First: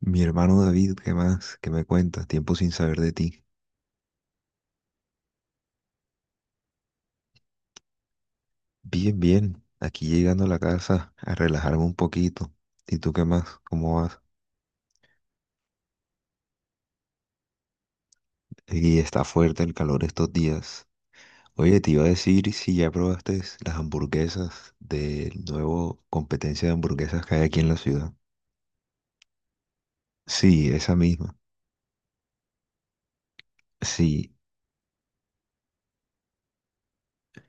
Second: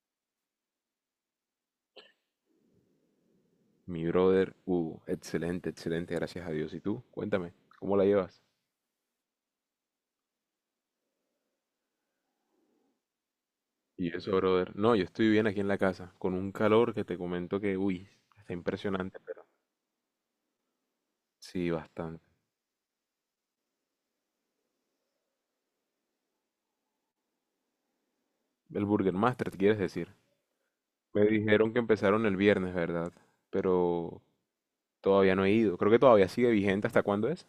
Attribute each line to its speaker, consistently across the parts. Speaker 1: Mi hermano David, ¿qué más? ¿Qué me cuentas? Tiempo sin saber de ti.
Speaker 2: Mi brother, excelente, excelente, gracias a Dios. ¿Y tú? Cuéntame, ¿cómo la llevas?
Speaker 1: Bien, bien. Aquí llegando a la casa a relajarme un poquito. ¿Y tú qué más? ¿Cómo
Speaker 2: Y
Speaker 1: vas?
Speaker 2: eso, brother. No, yo estoy bien aquí en la casa, con un calor que te comento que, uy, está
Speaker 1: Y
Speaker 2: impresionante,
Speaker 1: está
Speaker 2: pero
Speaker 1: fuerte el calor estos días.
Speaker 2: sí,
Speaker 1: Oye, te iba a
Speaker 2: bastante.
Speaker 1: decir si ya probaste las hamburguesas del nuevo competencia de hamburguesas que hay aquí en la ciudad.
Speaker 2: ¿El Burger Master, quieres decir?
Speaker 1: Sí, esa
Speaker 2: Me
Speaker 1: misma.
Speaker 2: dijeron que empezaron el viernes, ¿verdad? Pero
Speaker 1: Sí,
Speaker 2: todavía no he ido. Creo que todavía sigue vigente. ¿Hasta cuándo es?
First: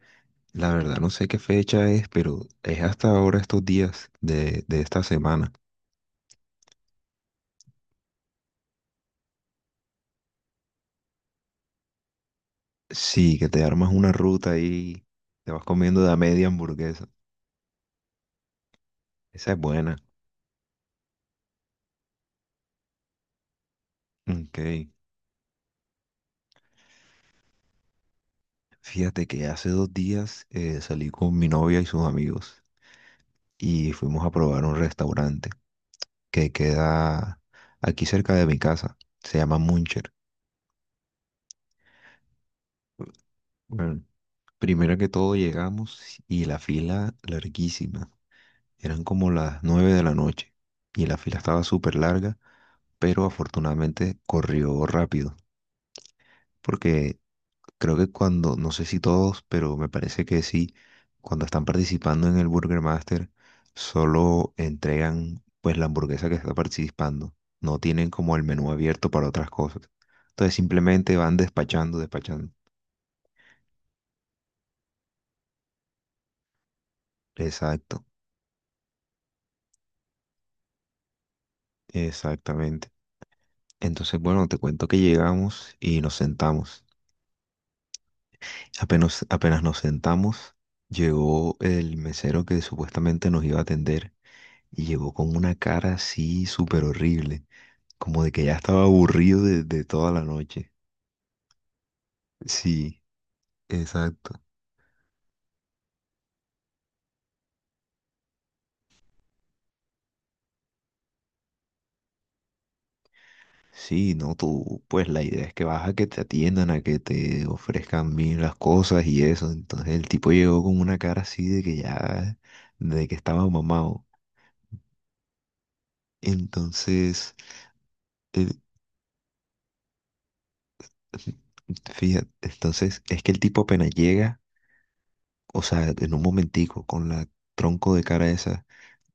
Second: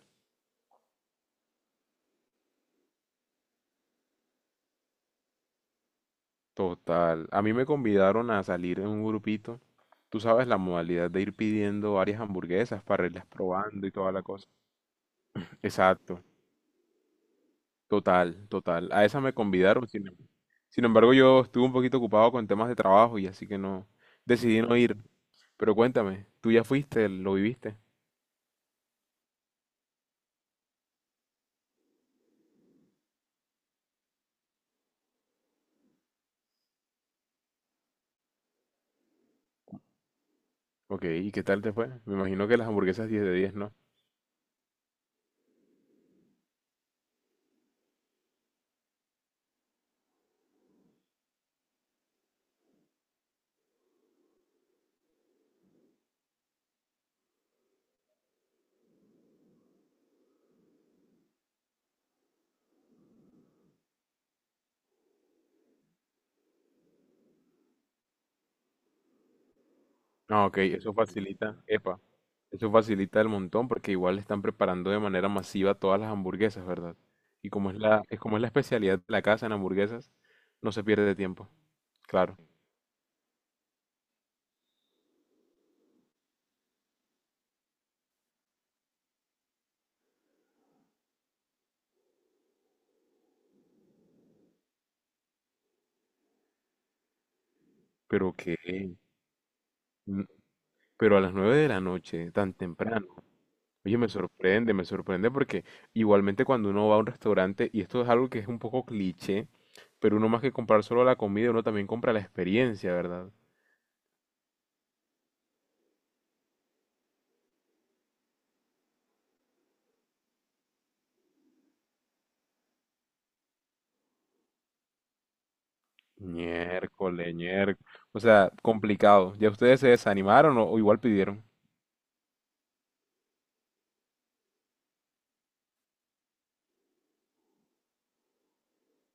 Speaker 1: la verdad no sé qué fecha es, pero es hasta ahora estos días de esta semana.
Speaker 2: Total. A mí me convidaron a salir en un grupito. Tú sabes la modalidad de ir pidiendo varias hamburguesas para irlas
Speaker 1: Sí, que te
Speaker 2: probando
Speaker 1: armas
Speaker 2: y
Speaker 1: una
Speaker 2: toda la cosa.
Speaker 1: ruta y te vas comiendo de a
Speaker 2: Exacto.
Speaker 1: media hamburguesa.
Speaker 2: Total, total. A esa me
Speaker 1: Esa es
Speaker 2: convidaron,
Speaker 1: buena.
Speaker 2: sin, sin embargo yo estuve un poquito ocupado con temas de trabajo y así que no
Speaker 1: Ok.
Speaker 2: decidí no ir. Pero cuéntame, ¿tú ya fuiste, lo viviste?
Speaker 1: Fíjate que hace 2 días salí con mi novia y sus amigos y fuimos a probar un restaurante que queda aquí cerca de mi casa. Se llama Muncher.
Speaker 2: Ok, ¿y qué tal te fue? Me imagino que las hamburguesas diez de 10, ¿no?
Speaker 1: Bueno, primero que todo llegamos y la fila larguísima. Eran como las 9 de la noche y la fila estaba súper larga, pero afortunadamente corrió rápido porque creo que cuando, no sé si todos, pero me parece que sí, cuando están participando en el Burger Master, solo entregan pues la hamburguesa que está participando. No tienen como el menú abierto para otras cosas.
Speaker 2: Ah,
Speaker 1: Entonces
Speaker 2: ok, eso
Speaker 1: simplemente van
Speaker 2: facilita,
Speaker 1: despachando,
Speaker 2: epa,
Speaker 1: despachando.
Speaker 2: eso facilita el montón porque igual están preparando de manera masiva todas las hamburguesas, ¿verdad? Y como
Speaker 1: Exacto,
Speaker 2: es como es la especialidad de la casa en hamburguesas, no se pierde de tiempo, claro.
Speaker 1: exactamente. Entonces, bueno, te cuento que llegamos y nos sentamos. Apenas nos sentamos, llegó el mesero que supuestamente nos iba a atender y llegó con una cara así súper horrible. Como de
Speaker 2: Pero
Speaker 1: que ya
Speaker 2: que,
Speaker 1: estaba aburrido de toda la noche.
Speaker 2: pero a las 9 de la noche, tan
Speaker 1: Sí,
Speaker 2: temprano. Oye,
Speaker 1: exacto.
Speaker 2: me sorprende porque igualmente cuando uno va a un restaurante, y esto es algo que es un poco cliché, pero uno más que comprar solo la comida, uno también compra la experiencia, ¿verdad?
Speaker 1: Sí, no, tú, pues la idea es que vas a que te atiendan, a que te ofrezcan bien las cosas y eso. Entonces el tipo llegó con una cara así de que ya, de que estaba mamado.
Speaker 2: Miércoles,
Speaker 1: Entonces,
Speaker 2: miércoles. O sea,
Speaker 1: el-
Speaker 2: complicado. ¿Ya ustedes se desanimaron o igual pidieron?
Speaker 1: fíjate, entonces es que el tipo apenas llega, o sea, en un momentico, con la tronco de cara esa,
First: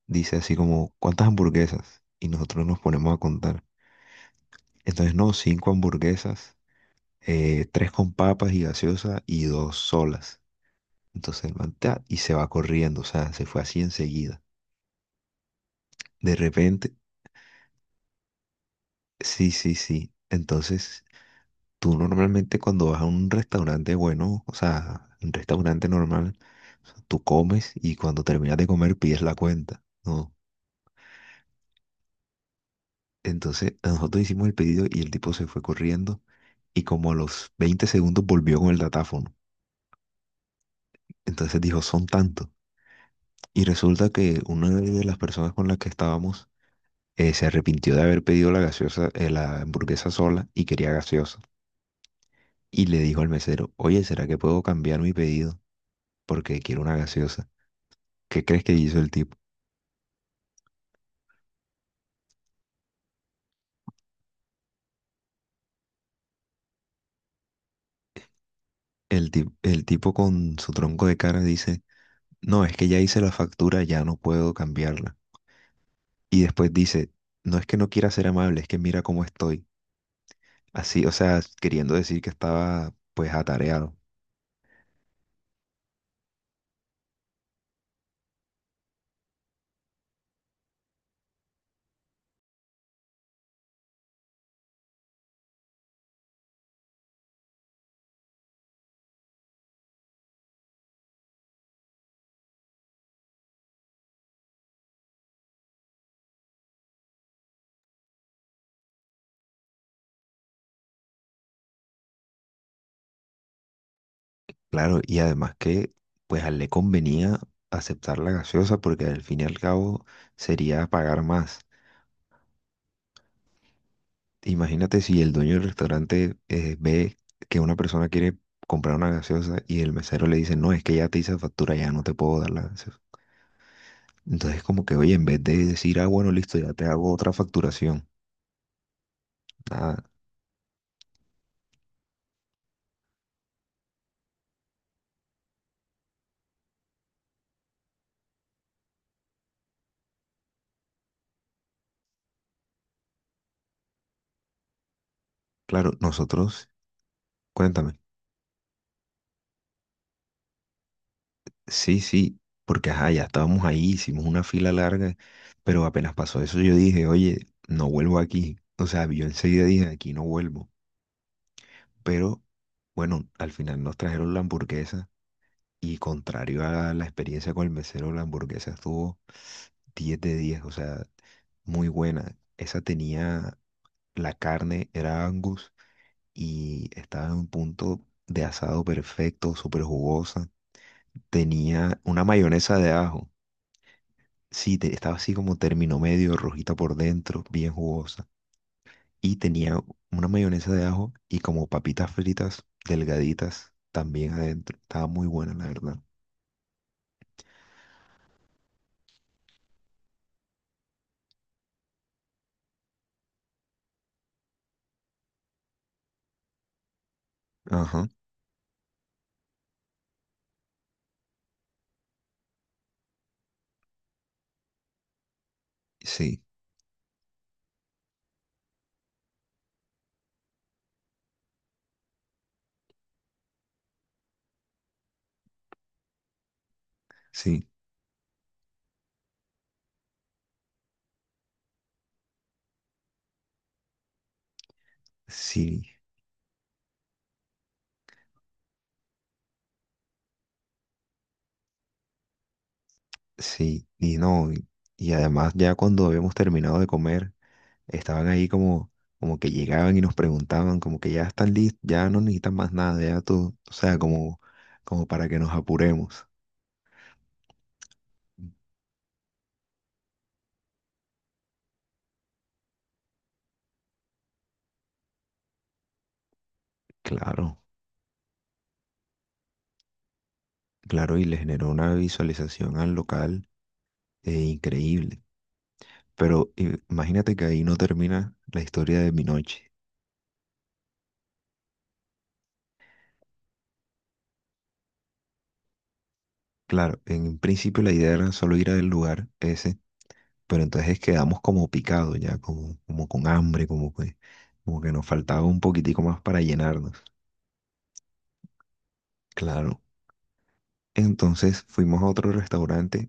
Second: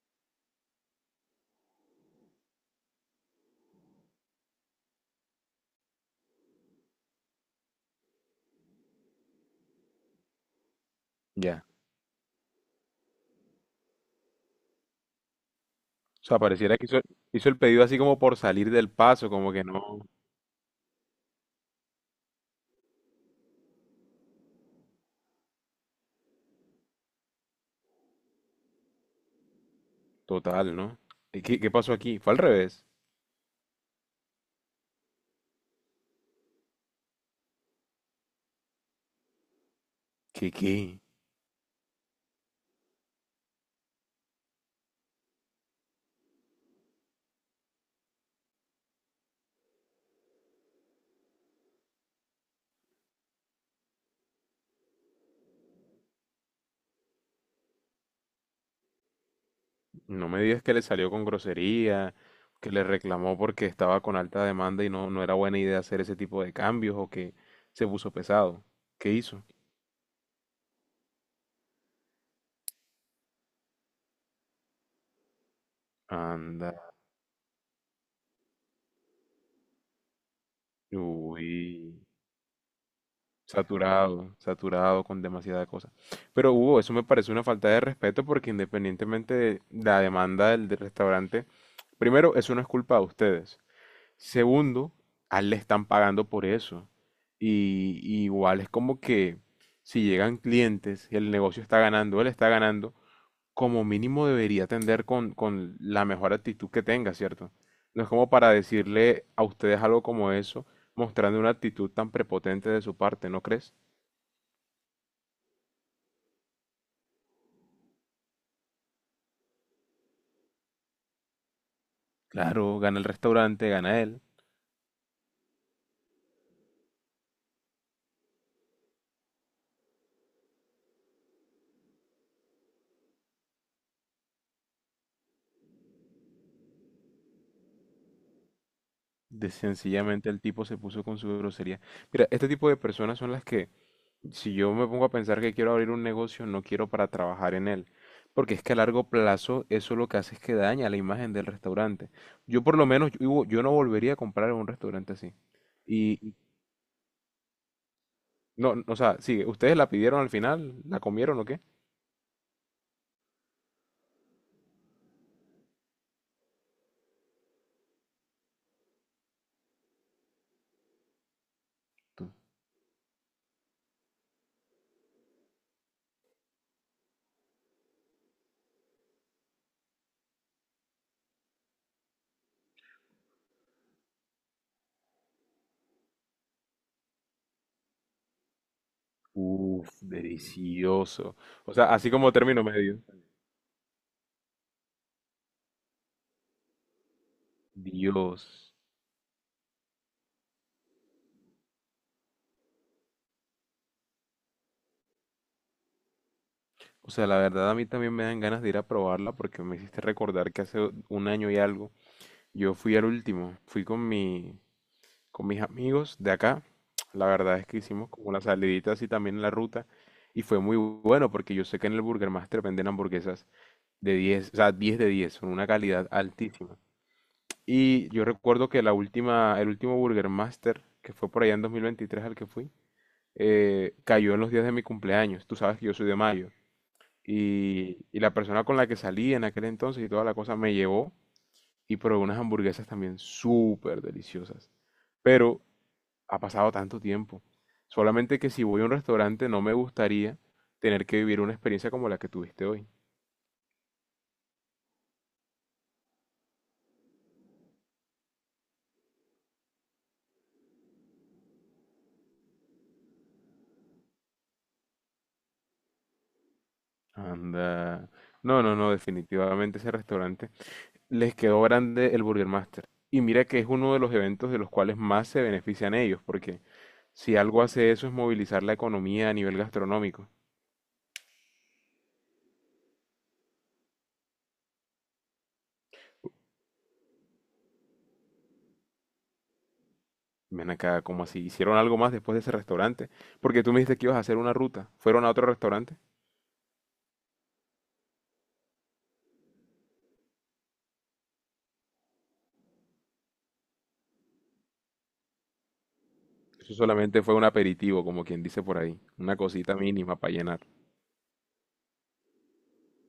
Speaker 1: dice así como, ¿cuántas hamburguesas? Y nosotros nos ponemos a contar. Entonces, no, cinco hamburguesas. Tres con papas y gaseosa y dos solas. Entonces el
Speaker 2: Ya.
Speaker 1: man ta, y se va corriendo, o sea, se fue así enseguida.
Speaker 2: O
Speaker 1: De
Speaker 2: sea,
Speaker 1: repente,
Speaker 2: hizo el pedido así como por salir del paso,
Speaker 1: sí,
Speaker 2: como que
Speaker 1: sí,
Speaker 2: no.
Speaker 1: sí. Entonces, tú normalmente cuando vas a un restaurante bueno, o sea, un restaurante normal, tú comes y cuando terminas de comer pides la cuenta, ¿no?
Speaker 2: Total, ¿no? ¿Y qué pasó aquí? Fue al revés.
Speaker 1: Entonces, nosotros hicimos el pedido y el tipo se fue corriendo y como a los 20 segundos volvió con el datáfono.
Speaker 2: ¿Qué, qué?
Speaker 1: Entonces dijo, son tantos. Y resulta que una de las personas con las que estábamos se arrepintió de haber pedido la gaseosa, la hamburguesa sola y quería gaseosa. Y le dijo al mesero, oye, ¿será que puedo cambiar mi pedido? Porque quiero una gaseosa. ¿Qué crees que hizo el tipo?
Speaker 2: No me digas que le salió con grosería, que le reclamó porque estaba con alta demanda y no, no era buena idea hacer ese tipo de cambios o que se puso pesado. ¿Qué hizo?
Speaker 1: El tipo con su tronco de cara dice, no, es que ya hice la factura, ya no puedo cambiarla. Y después
Speaker 2: Anda,
Speaker 1: dice, no es que no quiera ser amable, es que mira cómo estoy. Así, o sea,
Speaker 2: uy,
Speaker 1: queriendo decir que estaba pues atareado.
Speaker 2: saturado, saturado con demasiada cosa. Pero Hugo, eso me parece una falta de respeto porque independientemente de la demanda del restaurante, primero, eso no es culpa de ustedes. Segundo, a él le están pagando por eso. Y igual es como que si llegan clientes y el negocio está ganando, él está ganando, como mínimo debería atender con la mejor actitud que tenga, ¿cierto? No es como para decirle a ustedes algo como eso, mostrando una actitud tan prepotente de su parte, ¿no crees?
Speaker 1: Claro, y además que pues a él le convenía aceptar la gaseosa porque al fin y al cabo sería pagar más.
Speaker 2: Claro, gana el restaurante, gana él.
Speaker 1: Imagínate si el dueño del restaurante ve que una persona quiere comprar una gaseosa y el mesero le dice, no, es que ya te hice factura, ya no te puedo dar la gaseosa. Entonces como que, oye, en vez de decir, ah, bueno, listo, ya te hago otra facturación.
Speaker 2: De
Speaker 1: Nada,
Speaker 2: sencillamente el tipo se puso con su grosería. Mira, este tipo de personas son las que si yo me pongo a pensar que quiero abrir un negocio, no quiero para trabajar en él, porque es que a largo plazo eso lo que hace es que daña la imagen del restaurante. Yo por lo menos, yo no volvería a comprar en un restaurante así.
Speaker 1: claro,
Speaker 2: Y
Speaker 1: nosotros, cuéntame.
Speaker 2: no, no, o sea, sigue, ¿ustedes la pidieron al final? ¿La comieron o qué?
Speaker 1: Sí, sí, porque ajá, ya estábamos ahí, hicimos una fila larga, pero apenas pasó eso yo dije, oye, no vuelvo aquí. O sea, yo enseguida dije, aquí no vuelvo.
Speaker 2: Tú,
Speaker 1: Pero bueno, al final nos trajeron la hamburguesa y contrario a la experiencia con el mesero, la hamburguesa estuvo 10 de 10, o sea, muy buena. Esa tenía, la carne era Angus y estaba en un punto de asado perfecto, súper
Speaker 2: uf,
Speaker 1: jugosa.
Speaker 2: delicioso. O sea,
Speaker 1: Tenía
Speaker 2: así
Speaker 1: una
Speaker 2: como término
Speaker 1: mayonesa de
Speaker 2: medio.
Speaker 1: ajo. Sí, estaba así como término medio, rojita por dentro, bien jugosa.
Speaker 2: Dios.
Speaker 1: Y tenía una mayonesa de ajo y como papitas fritas delgaditas también adentro. Estaba muy buena, la verdad.
Speaker 2: O sea, la verdad a mí también me dan ganas de ir a probarla porque me hiciste recordar que hace un año y algo yo fui al último, fui con mis amigos de acá. La verdad es que
Speaker 1: Ajá,
Speaker 2: hicimos como las saliditas y también en la ruta y fue muy bueno porque yo sé que en el Burger Master venden hamburguesas de 10, o sea, 10 de 10, son una calidad
Speaker 1: sí,
Speaker 2: altísima. Y yo recuerdo que el último Burger Master, que fue por allá en 2023 al que fui, cayó en los días de mi cumpleaños. Tú sabes que yo soy de mayo.
Speaker 1: sí,
Speaker 2: Y la persona con la que salí en aquel entonces y toda la cosa me llevó y probé unas hamburguesas también súper deliciosas. Pero
Speaker 1: sí,
Speaker 2: ha pasado tanto tiempo. Solamente que si voy a un restaurante no me gustaría tener que vivir una experiencia como la que tuviste hoy.
Speaker 1: sí. Y no, y además ya cuando habíamos terminado de comer, estaban ahí como, como que llegaban y nos preguntaban, como que ya están listos, ya no necesitan más nada, ya todo, o sea, como, como para que nos apuremos.
Speaker 2: Anda. No, no, no, definitivamente ese restaurante les quedó grande el Burger Master. Y mira que es uno de los eventos de los cuales más se benefician ellos, porque si algo
Speaker 1: Claro.
Speaker 2: hace eso es movilizar la economía a nivel gastronómico.
Speaker 1: Claro, y le generó una visualización al local increíble. Pero imagínate que ahí no termina la historia de mi noche.
Speaker 2: Ven acá, ¿como así? ¿Hicieron algo más después de ese restaurante? Porque tú me dijiste que ibas a hacer una ruta. ¿Fueron a otro restaurante?
Speaker 1: Claro, en un principio la idea era solo ir al lugar ese, pero entonces quedamos como picados ya, como, como con hambre, como que nos faltaba un poquitico más para
Speaker 2: Eso
Speaker 1: llenarnos.
Speaker 2: solamente fue un aperitivo, como quien dice por ahí. Una cosita
Speaker 1: Claro.
Speaker 2: mínima para llenar.
Speaker 1: Entonces fuimos a otro restaurante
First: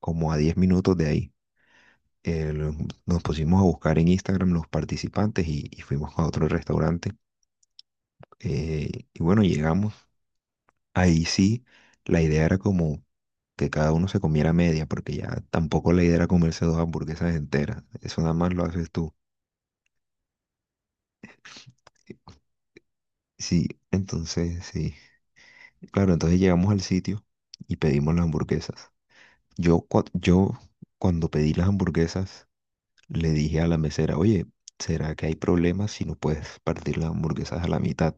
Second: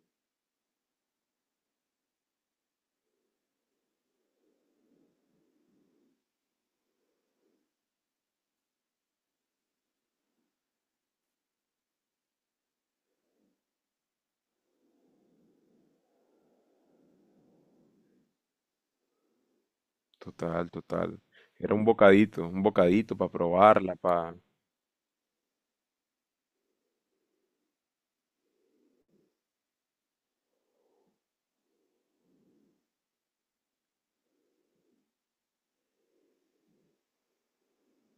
Speaker 1: como a 10 minutos de ahí. Eh, lo- Nos pusimos a buscar en Instagram los participantes y fuimos a otro restaurante. Y bueno, llegamos. Ahí sí, la idea era como que cada uno se comiera media, porque ya tampoco la idea era comerse dos hamburguesas enteras. Eso nada más lo haces tú.
Speaker 2: Total, total. Era un bocadito para
Speaker 1: Sí,
Speaker 2: probarla, pa...
Speaker 1: entonces sí. Claro, entonces llegamos al sitio y pedimos las hamburguesas. Yo cuando pedí las hamburguesas le dije a la mesera, oye, ¿será que hay problemas si no puedes partir las hamburguesas a la mitad?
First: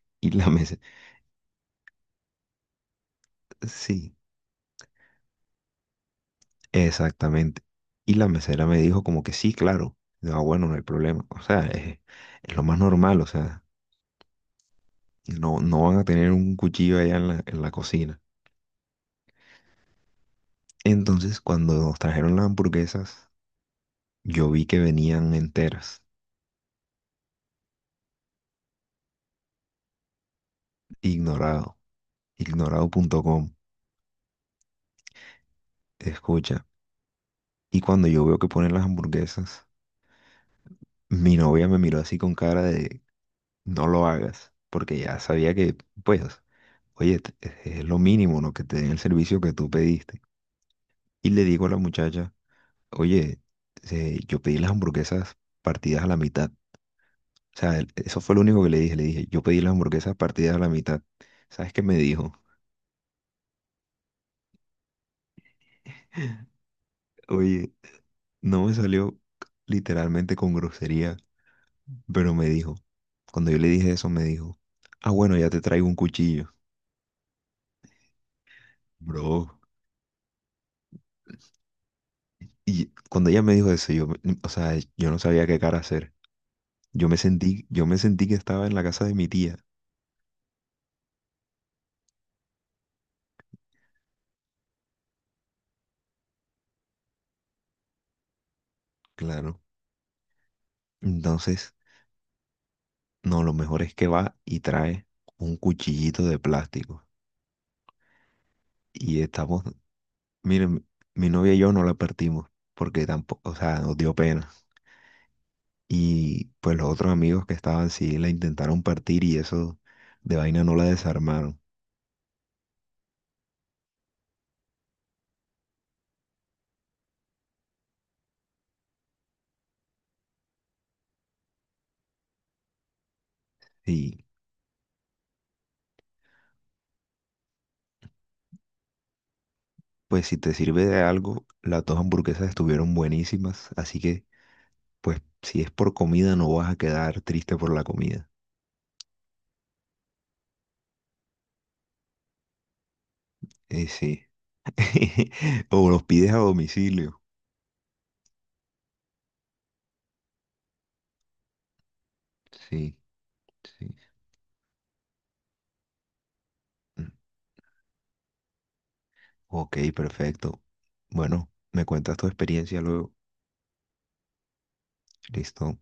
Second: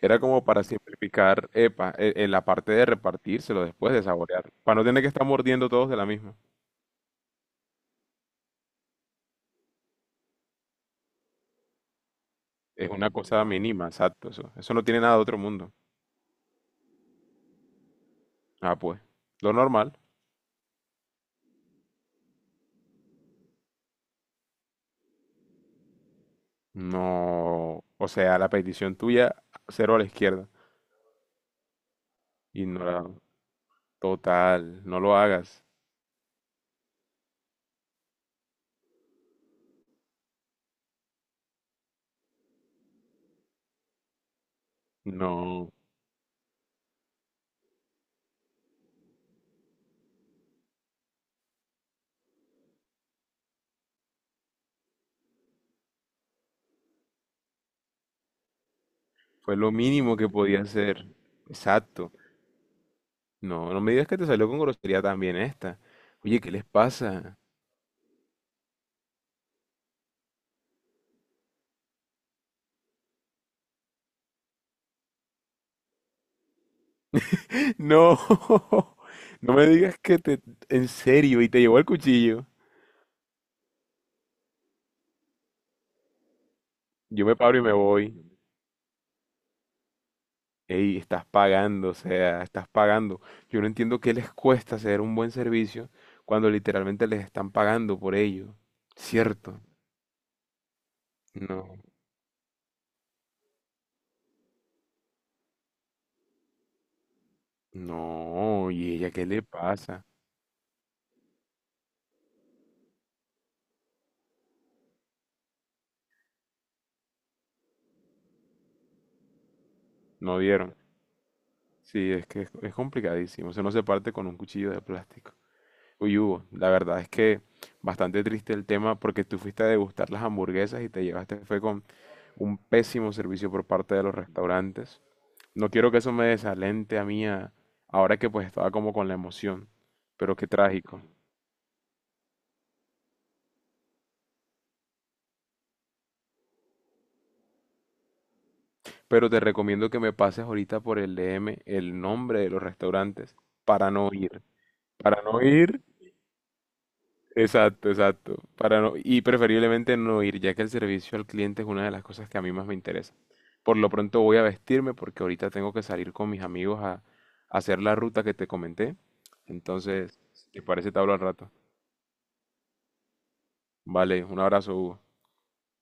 Speaker 2: Era
Speaker 1: Y
Speaker 2: como
Speaker 1: la
Speaker 2: para
Speaker 1: mesera,
Speaker 2: simplificar, epa, en la parte de repartírselo después de
Speaker 1: sí.
Speaker 2: saborear, para no tener que estar mordiendo todos de la misma.
Speaker 1: Exactamente. Y la mesera me dijo como que sí, claro. Digo, "Ah, bueno, no hay problema. O sea, es lo más
Speaker 2: Es una
Speaker 1: normal". O
Speaker 2: cosa
Speaker 1: sea,
Speaker 2: mínima, exacto, eso. Eso no tiene nada de otro
Speaker 1: no,
Speaker 2: mundo.
Speaker 1: no van a tener un cuchillo allá en la cocina.
Speaker 2: Ah, pues, lo normal.
Speaker 1: Entonces, cuando nos trajeron las hamburguesas, yo vi que venían enteras.
Speaker 2: No, o sea, la petición tuya, cero a la izquierda.
Speaker 1: Ignorado. Ignorado punto
Speaker 2: Ignorado.
Speaker 1: com.
Speaker 2: Total, no lo hagas.
Speaker 1: Escucha. Y cuando yo veo que ponen las hamburguesas, mi novia me miró así con cara de no lo hagas. Porque ya sabía
Speaker 2: No,
Speaker 1: que, pues, oye, es lo mínimo, ¿no? Que te den el servicio que tú pediste. Y le digo a la muchacha, oye, yo pedí las hamburguesas partidas a la mitad. O sea, eso fue lo único que le dije. Le dije, yo
Speaker 2: fue
Speaker 1: pedí las
Speaker 2: lo
Speaker 1: hamburguesas
Speaker 2: mínimo que
Speaker 1: partidas a
Speaker 2: podía
Speaker 1: la mitad.
Speaker 2: hacer.
Speaker 1: ¿Sabes qué me
Speaker 2: Exacto.
Speaker 1: dijo?
Speaker 2: No, no me digas que te salió con grosería también esta. Oye, ¿qué les pasa?
Speaker 1: Oye, no me salió literalmente con grosería, pero me dijo, cuando yo le dije eso, me dijo, ah, bueno, ya te traigo un cuchillo,
Speaker 2: No,
Speaker 1: bro.
Speaker 2: no me digas que te... En serio, y te llevó el cuchillo.
Speaker 1: Y cuando ella me dijo eso, yo, o sea, yo no sabía qué cara hacer.
Speaker 2: Yo me paro y me
Speaker 1: Yo me
Speaker 2: voy.
Speaker 1: sentí que estaba en la casa de mi tía,
Speaker 2: Ey, estás pagando, o sea, estás pagando. Yo no entiendo qué les cuesta hacer un buen servicio cuando literalmente les están pagando por ello.
Speaker 1: claro.
Speaker 2: ¿Cierto?
Speaker 1: Entonces...
Speaker 2: No,
Speaker 1: No, lo mejor es que va y trae un cuchillito de plástico.
Speaker 2: no, ¿y ella
Speaker 1: Y
Speaker 2: qué le
Speaker 1: estamos,
Speaker 2: pasa?
Speaker 1: miren, mi novia y yo no la partimos porque tampoco, o sea, nos dio pena. Y pues los otros amigos que estaban sí la intentaron partir y eso de
Speaker 2: No
Speaker 1: vaina no
Speaker 2: vieron.
Speaker 1: la desarmaron.
Speaker 2: Sí, es complicadísimo. O sea, no se parte con un cuchillo de plástico. Uy, Hugo, la verdad es que bastante triste el tema porque tú fuiste a degustar las hamburguesas y te llevaste, fue con un pésimo servicio por parte de los
Speaker 1: Y
Speaker 2: restaurantes. No quiero que eso me desalente a mí ahora que pues estaba como con la emoción,
Speaker 1: pues si
Speaker 2: pero qué
Speaker 1: te sirve
Speaker 2: trágico.
Speaker 1: de algo, las dos hamburguesas estuvieron buenísimas. Así que pues si es por comida no vas a quedar triste por la comida.
Speaker 2: Pero te recomiendo que me pases ahorita por el DM el nombre de los restaurantes para no
Speaker 1: Sí.
Speaker 2: ir. Para no ir.
Speaker 1: O los pides a domicilio.
Speaker 2: Exacto, exacto. Para no, y preferiblemente no ir, ya que el servicio al cliente es una de las cosas que a mí más me
Speaker 1: Sí,
Speaker 2: interesa. Por lo
Speaker 1: sí.
Speaker 2: pronto voy a vestirme porque ahorita tengo que salir con mis amigos a hacer la ruta que te comenté.
Speaker 1: Ok,
Speaker 2: Entonces, si
Speaker 1: perfecto.
Speaker 2: te parece, te hablo al
Speaker 1: Bueno,
Speaker 2: rato.
Speaker 1: me cuentas tu experiencia luego.
Speaker 2: Vale, un abrazo, Hugo.
Speaker 1: Listo.